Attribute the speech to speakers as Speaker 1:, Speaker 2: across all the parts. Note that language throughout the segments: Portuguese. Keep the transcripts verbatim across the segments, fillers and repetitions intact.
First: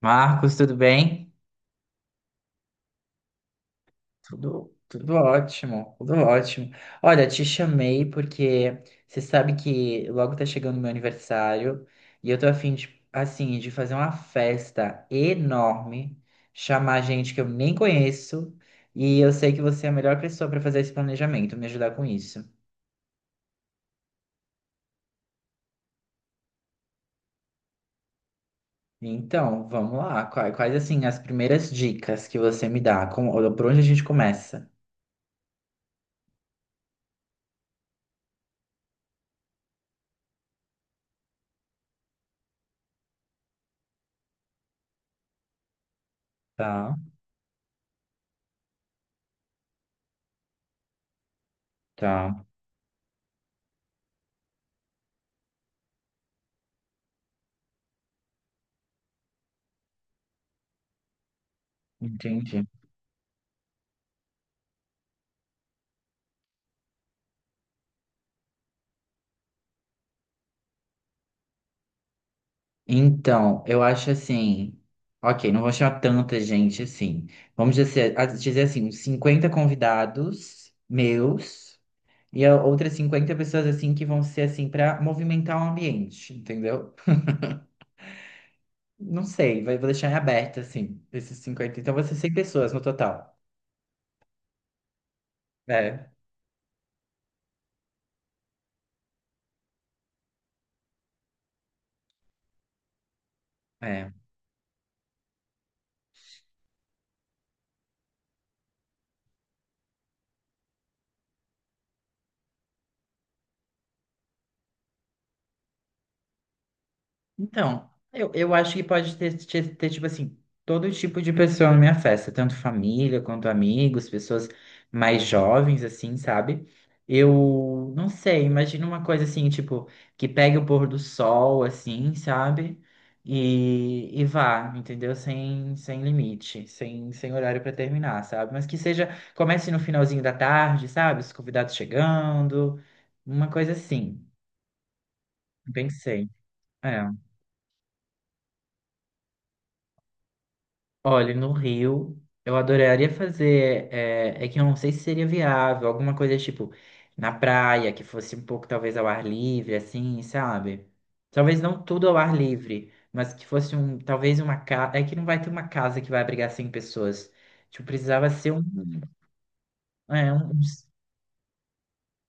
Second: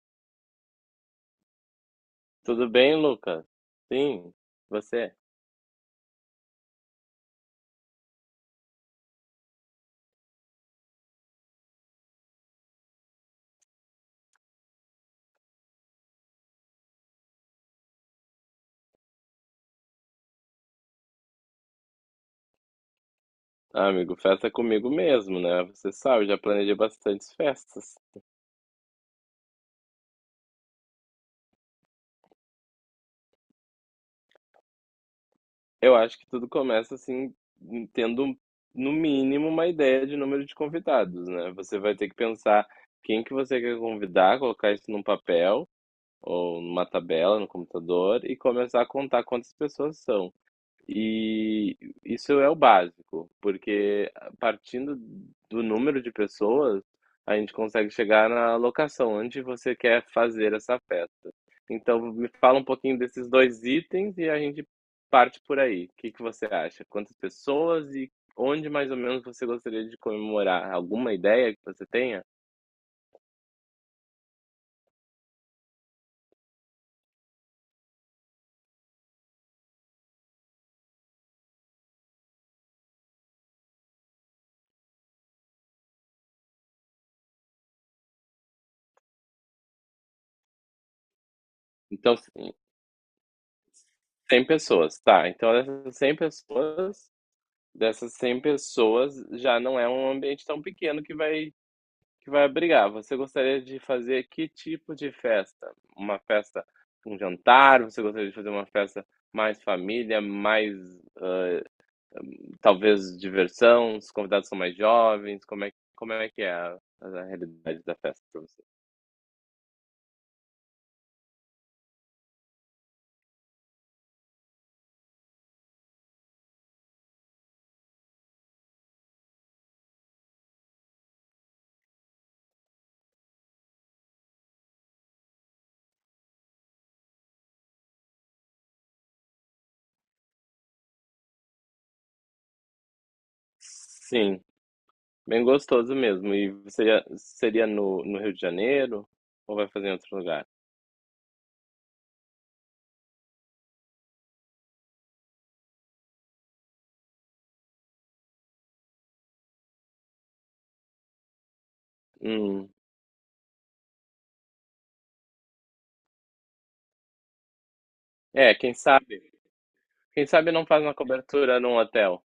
Speaker 1: Marcos, tudo bem?
Speaker 2: Tudo bem, Lucas? Sim,
Speaker 1: Tudo, tudo
Speaker 2: você?
Speaker 1: ótimo, tudo ótimo. Olha, te chamei porque você sabe que logo tá chegando o meu aniversário e eu tô a fim de, assim, de fazer uma festa enorme, chamar gente que eu nem conheço e eu sei que você é a melhor pessoa para fazer esse planejamento, me ajudar com isso.
Speaker 2: Ah, amigo, festa é comigo mesmo, né? Você sabe, já planejei bastantes festas.
Speaker 1: Então, vamos lá. Quais, quais assim, as primeiras dicas que você me dá? Como, por onde a gente começa?
Speaker 2: Eu acho que tudo começa assim, tendo no mínimo uma ideia de número de convidados, né? Você vai ter que pensar quem que você quer convidar, colocar isso num papel ou numa
Speaker 1: Tá,
Speaker 2: tabela no computador e começar a contar quantas pessoas são. E isso
Speaker 1: tá,
Speaker 2: é o básico, porque partindo do número de pessoas, a gente consegue chegar na locação onde você quer fazer essa festa. Então, me fala um
Speaker 1: entendi.
Speaker 2: pouquinho desses dois itens e a gente parte por aí. O que que você acha? Quantas pessoas e onde mais ou menos você gostaria de comemorar? Alguma ideia que você tenha?
Speaker 1: Então, eu acho assim. Ok, não vou chamar tanta gente assim. Vamos dizer, a- dizer assim, uns cinquenta convidados meus e a- outras cinquenta pessoas assim que vão ser assim para movimentar o ambiente, entendeu? Não sei, vai- vou deixar em aberto assim, esses cinquenta. Então, vão ser
Speaker 2: Então,
Speaker 1: cem pessoas no total.
Speaker 2: cem pessoas, tá. Então, dessas
Speaker 1: É,
Speaker 2: cem pessoas, dessas cem pessoas, já não é um ambiente tão pequeno que vai que vai abrigar. Você gostaria de
Speaker 1: é.
Speaker 2: fazer que tipo de festa? Uma festa, um jantar? Você gostaria de fazer uma festa mais família, mais talvez diversão? Os convidados são mais jovens? Como é, como é que é a, a realidade
Speaker 1: Então,
Speaker 2: da festa
Speaker 1: eu,
Speaker 2: para
Speaker 1: eu
Speaker 2: você?
Speaker 1: acho que pode ter, ter, ter, tipo assim, todo tipo de pessoa na minha festa, tanto família quanto amigos, pessoas mais jovens, assim, sabe? Eu não sei, imagino uma coisa assim, tipo, que pegue o pôr do sol, assim, sabe? E, e vá, entendeu? Sem, sem limite, sem, sem horário pra terminar, sabe? Mas que seja, comece no finalzinho da tarde, sabe? Os convidados chegando, uma coisa assim,
Speaker 2: Sim, bem gostoso
Speaker 1: pensei.
Speaker 2: mesmo. E seria,
Speaker 1: É.
Speaker 2: seria no, no Rio de Janeiro ou vai fazer em outro lugar?
Speaker 1: Olha, no Rio, eu adoraria fazer. É, é que eu não sei se seria viável, alguma coisa tipo na praia, que fosse um pouco talvez ao ar livre, assim, sabe? Talvez não tudo ao ar
Speaker 2: Hum.
Speaker 1: livre, mas que fosse um. Talvez uma casa. É que não vai ter uma casa que vai abrigar cem pessoas. Tipo, precisava ser
Speaker 2: É,
Speaker 1: um.
Speaker 2: quem sabe? Quem
Speaker 1: É, um.
Speaker 2: sabe
Speaker 1: um-
Speaker 2: não faz uma cobertura num hotel,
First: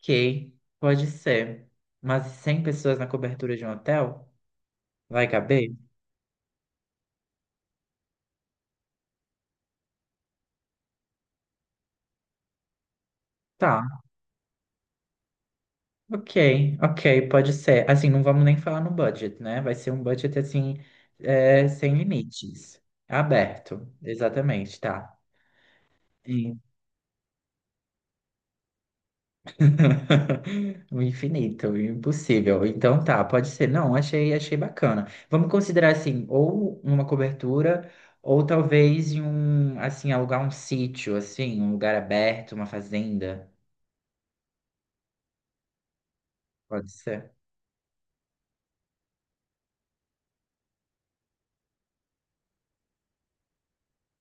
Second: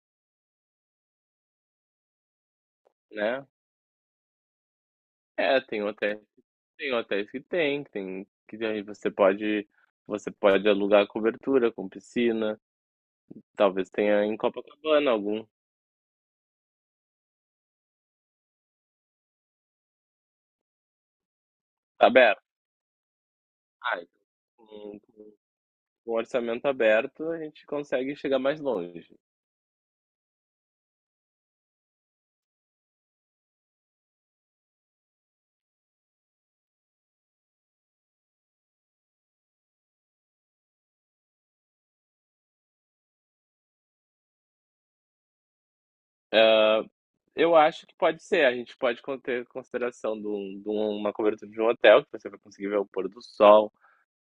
Speaker 1: Ok, pode ser. Mas cem pessoas na
Speaker 2: né?
Speaker 1: cobertura de um hotel? Vai
Speaker 2: É.
Speaker 1: caber?
Speaker 2: tem hotéis Tem hotéis que tem, que tem que aí você pode você pode alugar cobertura com piscina, talvez
Speaker 1: Tá?
Speaker 2: tenha em Copacabana algum.
Speaker 1: Ok, ok, pode ser. Assim, não vamos nem falar no budget, né? Vai ser um budget assim, é, sem
Speaker 2: Tá aberto?
Speaker 1: limites. Aberto,
Speaker 2: Ah, então
Speaker 1: exatamente,
Speaker 2: com
Speaker 1: tá.
Speaker 2: com com o
Speaker 1: Sim.
Speaker 2: orçamento aberto, a gente consegue chegar mais longe.
Speaker 1: O infinito, o impossível. Então tá, pode ser. Não, achei, achei bacana. Vamos considerar assim, ou uma cobertura, ou talvez em um, assim, alugar um sítio, assim, um lugar aberto, uma fazenda. Pode ser.
Speaker 2: Eu acho que pode ser, a gente pode con ter consideração de um de um- uma cobertura de um hotel, que você vai conseguir ver o pôr do sol,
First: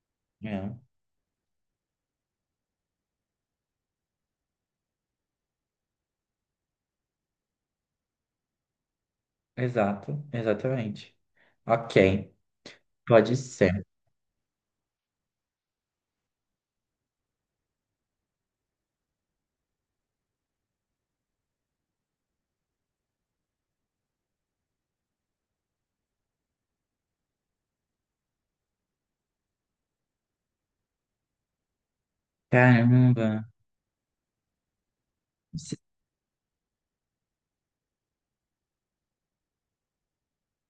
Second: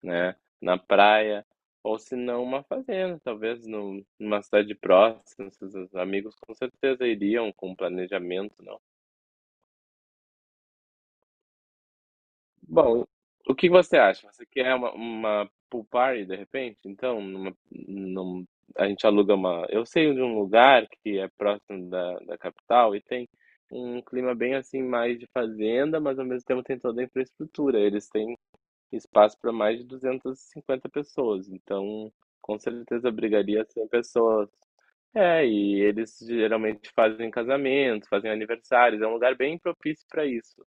Speaker 2: né,
Speaker 1: É,
Speaker 2: na praia, ou se não uma fazenda, talvez num numa cidade próxima, seus amigos com certeza iriam com planejamento, né.
Speaker 1: exato, exatamente. Ok,
Speaker 2: Bom,
Speaker 1: pode
Speaker 2: o que
Speaker 1: ser.
Speaker 2: você acha? Você quer uma, uma pool party de repente? Então, numa, num- a gente aluga uma. Eu sei de um lugar que é próximo da, da capital e tem um clima bem assim, mais de fazenda, mas ao mesmo tempo tem toda a infraestrutura. Eles têm espaço para mais de duzentas e cinquenta pessoas, então com certeza
Speaker 1: Caramba.
Speaker 2: abrigaria cem pessoas. É,
Speaker 1: Se,
Speaker 2: e eles geralmente fazem casamentos, fazem aniversários, é um lugar bem propício para isso.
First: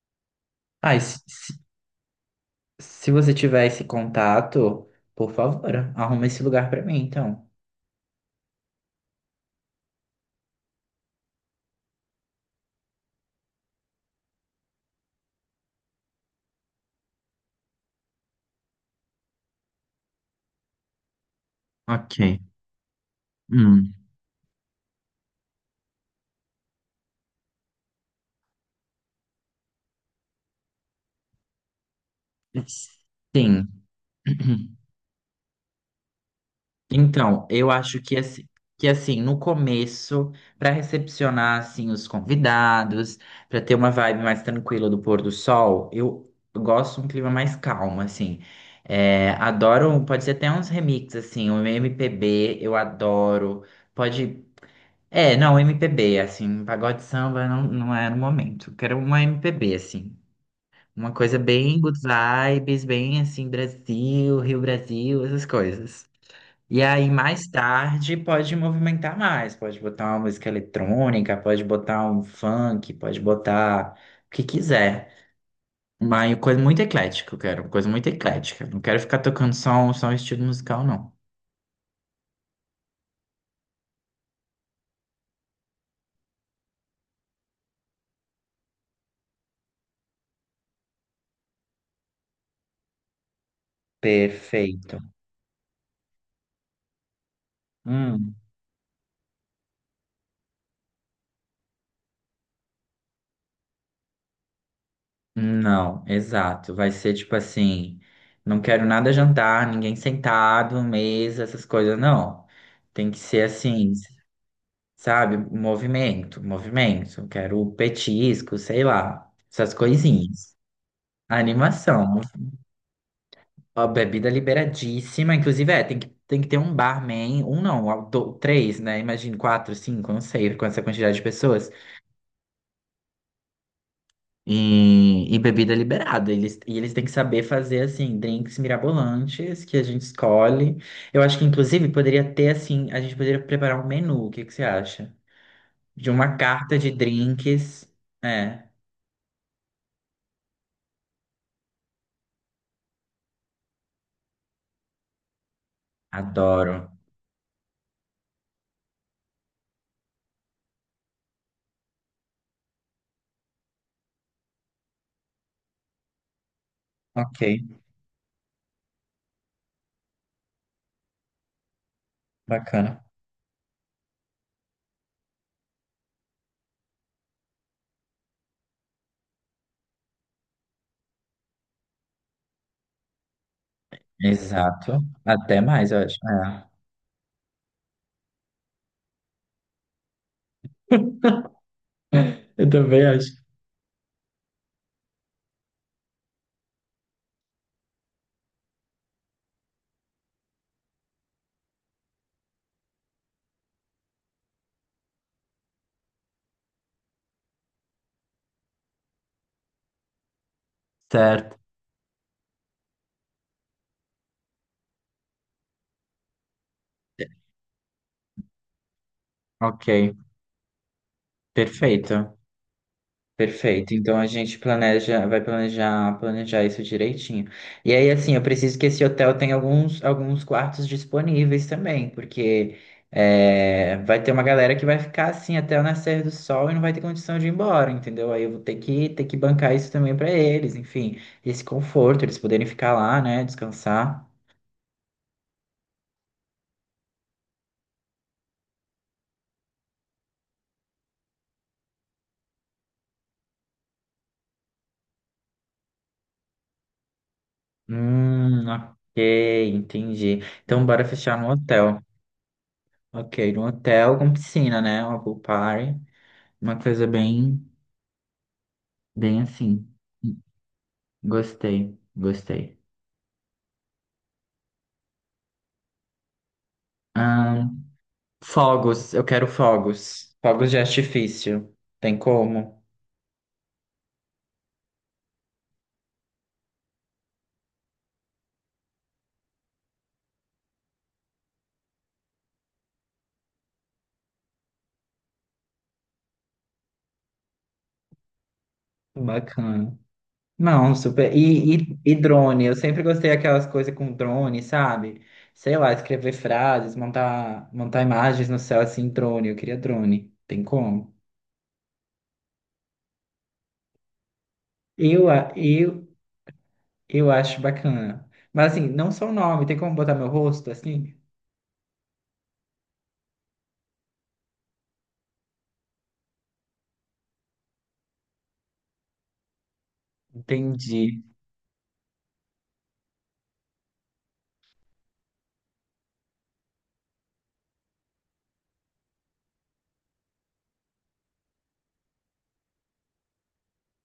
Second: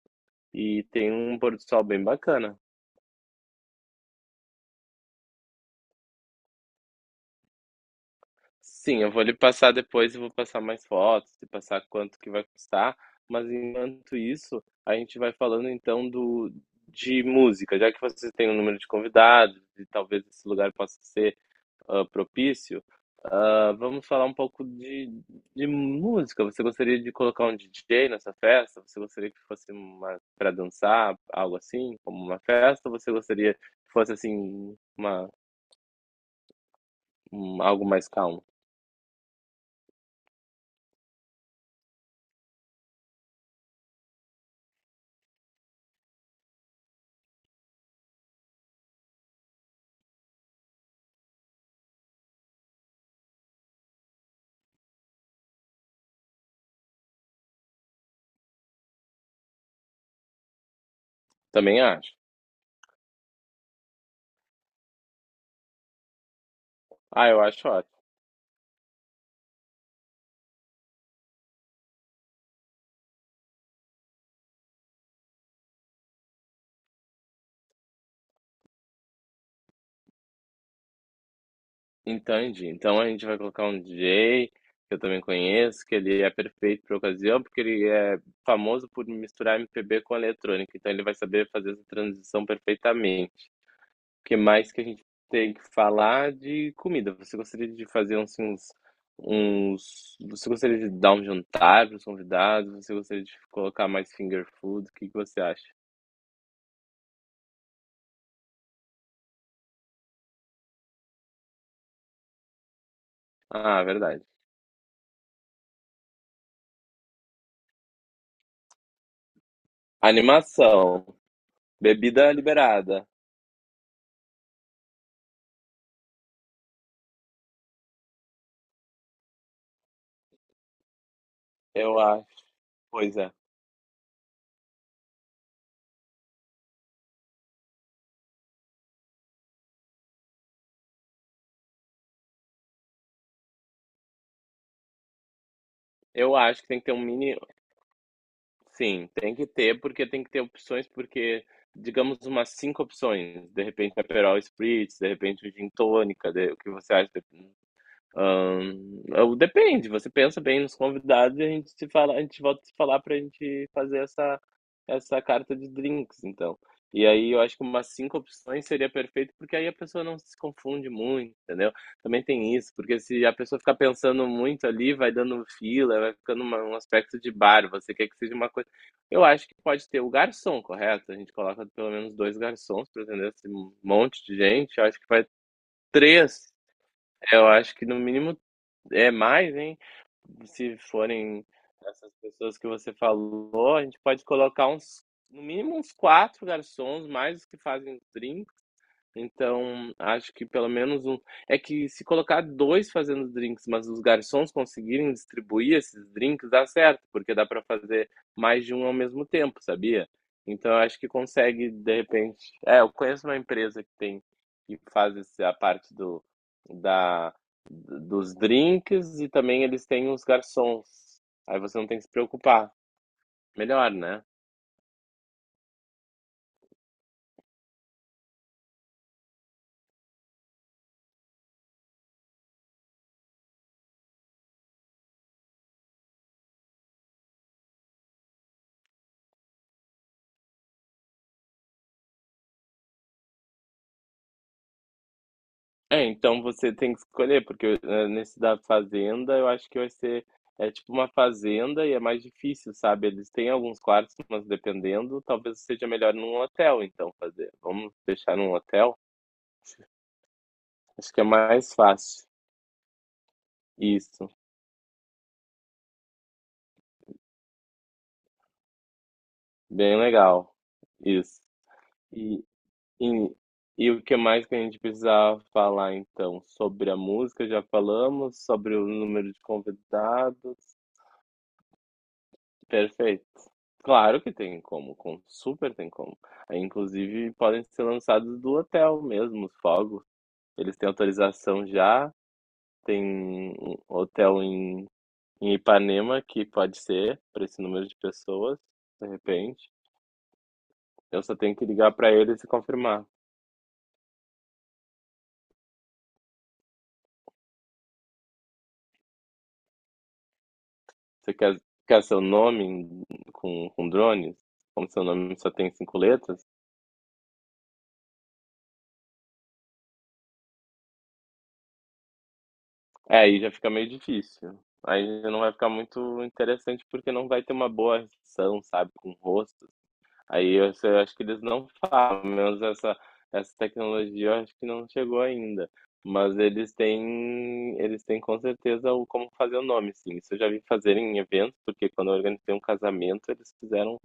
Speaker 2: E
Speaker 1: ai,
Speaker 2: tem
Speaker 1: se,
Speaker 2: um
Speaker 1: se,
Speaker 2: pôr do sol bem bacana.
Speaker 1: se você tiver esse contato, por favor, arruma esse lugar pra mim, então.
Speaker 2: Sim, eu vou lhe passar depois e vou passar mais fotos e passar quanto que vai custar. Mas enquanto isso, a gente vai falando então do de música, já que você tem um número de convidados e talvez esse lugar possa ser ah,
Speaker 1: Ok.
Speaker 2: propício. ah,
Speaker 1: Hum.
Speaker 2: vamos falar um pouco de, de música. Você gostaria de colocar um D J nessa festa? Você gostaria que fosse uma para dançar, algo assim, como uma festa? Ou você gostaria que
Speaker 1: Sim.
Speaker 2: fosse assim uma,
Speaker 1: Então,
Speaker 2: um-
Speaker 1: eu
Speaker 2: algo
Speaker 1: acho
Speaker 2: mais
Speaker 1: que
Speaker 2: calmo?
Speaker 1: assim, que assim, no começo, para recepcionar assim os convidados, para ter uma vibe mais tranquila do pôr do sol, eu gosto de um clima mais calmo, assim. É, adoro, pode ser até uns remixes assim, um M P B, eu adoro. Pode. É, não, M P B, assim, pagode samba não, não é no momento. Quero uma M P B, assim. Uma coisa bem
Speaker 2: Também
Speaker 1: good
Speaker 2: acho.
Speaker 1: vibes, bem assim, Brasil, Rio Brasil, essas coisas. E aí,
Speaker 2: Ah, eu
Speaker 1: mais
Speaker 2: acho ótimo.
Speaker 1: tarde, pode movimentar mais, pode botar uma música eletrônica, pode botar um funk, pode botar o que quiser. Mas coisa muito eclética, eu quero, uma coisa muito eclética. Não quero ficar tocando só um, só um estilo musical, não.
Speaker 2: Entende Então a gente vai colocar um D J que eu também conheço, que ele é perfeito para ocasião, porque ele é famoso por misturar M P B com eletrônica, então ele vai saber fazer essa transição perfeitamente. O que mais que a
Speaker 1: Perfeito.
Speaker 2: gente tem que falar de comida? Você gostaria de fazer uns, uns, uns- Você gostaria de dar um jantar para os convidados? Você gostaria de colocar mais finger food? O que que você acha?
Speaker 1: Não, exato. Vai ser tipo assim, não quero nada jantar, ninguém sentado, mesa, essas coisas, não. Tem que ser
Speaker 2: Ah,
Speaker 1: assim,
Speaker 2: verdade.
Speaker 1: sabe? Movimento, movimento. Quero petisco, sei lá, essas coisinhas.
Speaker 2: Animação,
Speaker 1: Animação,
Speaker 2: bebida liberada.
Speaker 1: a bebida liberadíssima, inclusive é, tem que, tem que ter um barman, um não, do- três, né? Imagina, quatro, cinco, não sei, com essa quantidade de pessoas.
Speaker 2: Eu acho, pois é.
Speaker 1: E, e bebida liberada. Eles, e eles têm que saber fazer, assim, drinks mirabolantes que a gente escolhe. Eu acho que, inclusive, poderia ter, assim, a gente poderia preparar um menu. O que que você acha? De uma
Speaker 2: Eu acho que
Speaker 1: carta
Speaker 2: tem que
Speaker 1: de
Speaker 2: ter um mini
Speaker 1: drinks. É,
Speaker 2: Sim, tem que ter, porque tem que ter opções, porque, digamos, umas cinco opções. De repente, um Aperol Spritz, de repente, um gin tônica, de, o que
Speaker 1: adoro.
Speaker 2: você acha? Hã, ou depende, você pensa bem nos convidados e a gente se fala, a gente volta a se falar pra gente fazer essa essa carta de drinks, então. E aí eu
Speaker 1: Ok,
Speaker 2: acho que umas cinco opções seria perfeito, porque aí a pessoa não se confunde muito, entendeu. Também tem isso, porque
Speaker 1: bacana.
Speaker 2: se a pessoa ficar pensando muito ali, vai dando fila, vai ficando uma um aspecto de bar, você quer que seja uma coisa eu acho que pode ter o garçom, correto? A gente coloca pelo menos dois garçons para atender esse monte de gente, eu acho
Speaker 1: Exato.
Speaker 2: que vai
Speaker 1: Até mais, eu acho.
Speaker 2: três,
Speaker 1: É.
Speaker 2: eu acho que no mínimo é mais, hein. Se forem essas pessoas que
Speaker 1: Eu
Speaker 2: você
Speaker 1: também acho.
Speaker 2: falou, a gente pode colocar uns no mínimo uns quatro garçons, mais os que fazem os drinks, então acho que pelo menos um é que se colocar dois fazendo os drinks, mas os garçons conseguirem distribuir esses drinks, dá certo, porque dá para fazer mais de um ao mesmo tempo, sabia. Então eu acho que
Speaker 1: Certo.
Speaker 2: consegue, de repente é, eu conheço uma empresa que tem que faz esse a parte do da dos drinks e também eles
Speaker 1: Ok,
Speaker 2: têm os garçons. Aí você não tem que se
Speaker 1: perfeito.
Speaker 2: preocupar. Melhor,
Speaker 1: Perfeito. Então
Speaker 2: né?
Speaker 1: a gente planeja, vai planejar, planejar isso direitinho. E aí, assim, eu preciso que esse hotel tenha alguns, alguns quartos disponíveis também, porque é, vai ter uma galera que vai ficar assim até o nascer do sol e não vai ter condição de ir embora, entendeu? Aí eu vou ter que ter que bancar isso também para eles, enfim, esse conforto, eles poderem ficar lá, né, descansar.
Speaker 2: É, então você tem que escolher, porque eh, nesse da fazenda eu acho que vai ser é tipo uma fazenda e é mais difícil, sabe? Eles têm alguns quartos, mas dependendo, talvez seja melhor num hotel, então fazer. Vamos deixar num
Speaker 1: Hum,
Speaker 2: hotel?
Speaker 1: ok, entendi. Então bora
Speaker 2: Acho que é
Speaker 1: fechar no
Speaker 2: mais
Speaker 1: hotel.
Speaker 2: fácil.
Speaker 1: Ok, no hotel
Speaker 2: Isso,
Speaker 1: com piscina, né? Uma pool party, uma coisa bem. Bem assim.
Speaker 2: bem legal. Isso.
Speaker 1: Gostei, gostei.
Speaker 2: E, e o que mais que a gente precisava falar então? Sobre a música, já
Speaker 1: Ahn,
Speaker 2: falamos, sobre o
Speaker 1: fogos, eu
Speaker 2: número de
Speaker 1: quero fogos. Fogos de
Speaker 2: convidados.
Speaker 1: artifício. Tem como?
Speaker 2: Perfeito. Claro que tem como, com, super tem como. Aí, inclusive, podem ser lançados do hotel mesmo, os fogos. Eles têm autorização já, tem um hotel em, em Ipanema que pode ser para esse número de pessoas, de repente.
Speaker 1: Bacana. Não,
Speaker 2: Eu só
Speaker 1: super.
Speaker 2: tenho que
Speaker 1: E,
Speaker 2: ligar
Speaker 1: e,
Speaker 2: para
Speaker 1: e
Speaker 2: eles e
Speaker 1: drone, eu sempre
Speaker 2: confirmar.
Speaker 1: gostei daquelas coisas com drone, sabe? Sei lá, escrever frases, montar, montar imagens no céu assim, drone. Eu queria drone. Tem como?
Speaker 2: Você quer, quer seu nome em- com, com drones? Como seu
Speaker 1: Eu,
Speaker 2: nome só
Speaker 1: a-
Speaker 2: tem cinco
Speaker 1: eu,
Speaker 2: letras?
Speaker 1: eu acho bacana. Mas assim, não só o nome, tem como botar meu rosto assim?
Speaker 2: É, aí já fica meio difícil. Aí não vai ficar muito interessante porque não vai ter uma boa ação, sabe, com o rosto. Aí eu, eu acho que
Speaker 1: Entendi.
Speaker 2: eles não falam, pelo menos essa, essa tecnologia eu acho que não chegou ainda. Mas eles têm, eles têm com certeza o como fazer o nome, sim. Isso eu já vi fazer em eventos, porque quando eu organizei um casamento, eles fizeram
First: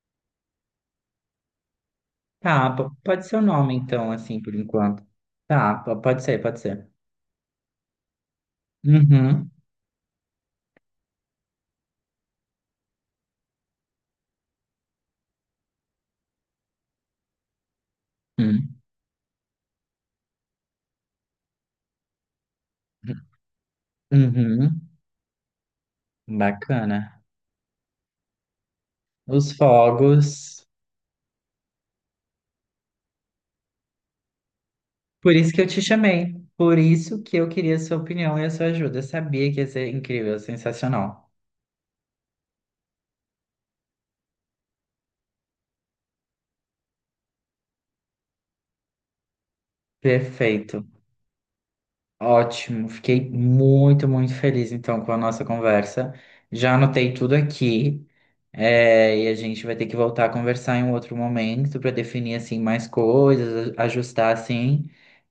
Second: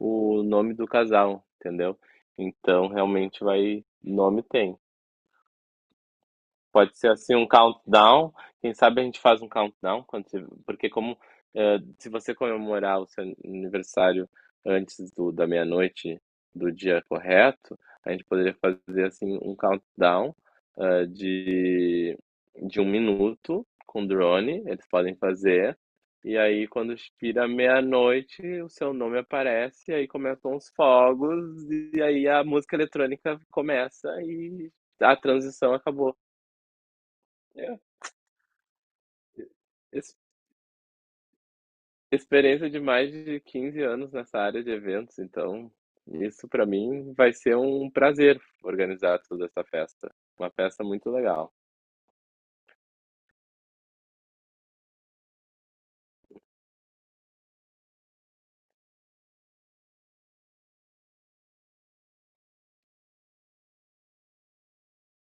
Speaker 2: o nome do casal, entendeu?
Speaker 1: Tá,
Speaker 2: Então
Speaker 1: po- pode ser o
Speaker 2: realmente
Speaker 1: nome
Speaker 2: vai,
Speaker 1: então, assim,
Speaker 2: nome
Speaker 1: por
Speaker 2: tem.
Speaker 1: enquanto. Tá, po- pode ser, pode ser.
Speaker 2: Pode ser assim um countdown. Quem sabe a gente faz um
Speaker 1: Uhum,
Speaker 2: countdown quando você- porque como eh, se você comemorar o seu aniversário antes do, da meia-noite do dia correto, a gente poderia
Speaker 1: hum,
Speaker 2: fazer assim um countdown eh, de de um minuto com drone.
Speaker 1: uhum.
Speaker 2: Eles podem fazer. E aí, quando
Speaker 1: Bacana.
Speaker 2: expira meia-noite, o seu nome
Speaker 1: Os
Speaker 2: aparece, e aí começam
Speaker 1: fogos.
Speaker 2: os fogos, e aí a música eletrônica começa e a
Speaker 1: Por isso que eu
Speaker 2: transição
Speaker 1: te
Speaker 2: acabou.
Speaker 1: chamei. Por isso que eu queria
Speaker 2: É,
Speaker 1: a sua opinião e a sua ajuda. Eu sabia que ia ser
Speaker 2: Ex
Speaker 1: incrível, sensacional.
Speaker 2: experiência de mais de quinze anos nessa área de eventos, então isso para mim vai ser um prazer organizar toda essa festa. Uma festa
Speaker 1: Perfeito.
Speaker 2: muito legal.
Speaker 1: Ótimo, fiquei muito, muito feliz então com a nossa conversa. Já anotei tudo aqui, é, e a gente vai ter que voltar a conversar em um outro momento para definir assim mais coisas, a- ajustar assim.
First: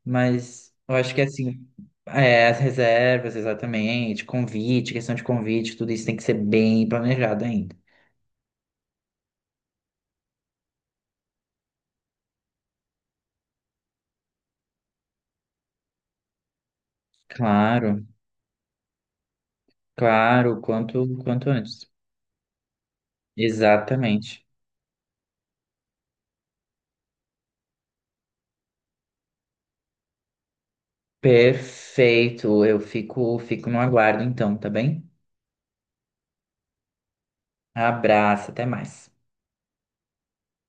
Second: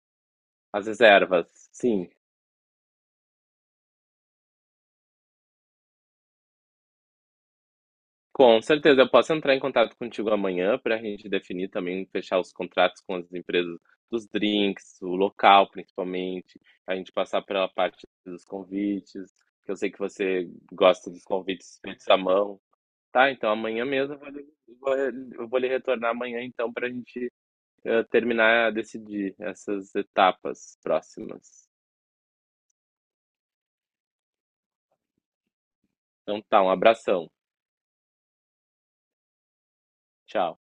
Speaker 1: Mas
Speaker 2: As
Speaker 1: eu acho que assim,
Speaker 2: reservas, sim,
Speaker 1: é, as reservas, exatamente, convite, questão de convite, tudo isso tem que ser bem planejado ainda.
Speaker 2: com certeza. Eu posso entrar em contato contigo amanhã para a gente definir também, fechar os contratos com as empresas dos drinks, o local principalmente, a gente passar pela
Speaker 1: Claro,
Speaker 2: parte dos convites, que eu sei que você
Speaker 1: claro, quanto
Speaker 2: gosta dos
Speaker 1: quanto
Speaker 2: convites
Speaker 1: antes.
Speaker 2: feitos à mão. Tá, então amanhã mesmo eu vou
Speaker 1: Exatamente.
Speaker 2: lhe, vou eu vou lhe retornar amanhã, então, para a gente eh, terminar a decidir essas etapas próximas.
Speaker 1: Perfeito. Eu fico fico no aguardo então, tá bem?
Speaker 2: Então tá, um abração.
Speaker 1: Abraço, até mais.
Speaker 2: Tchau.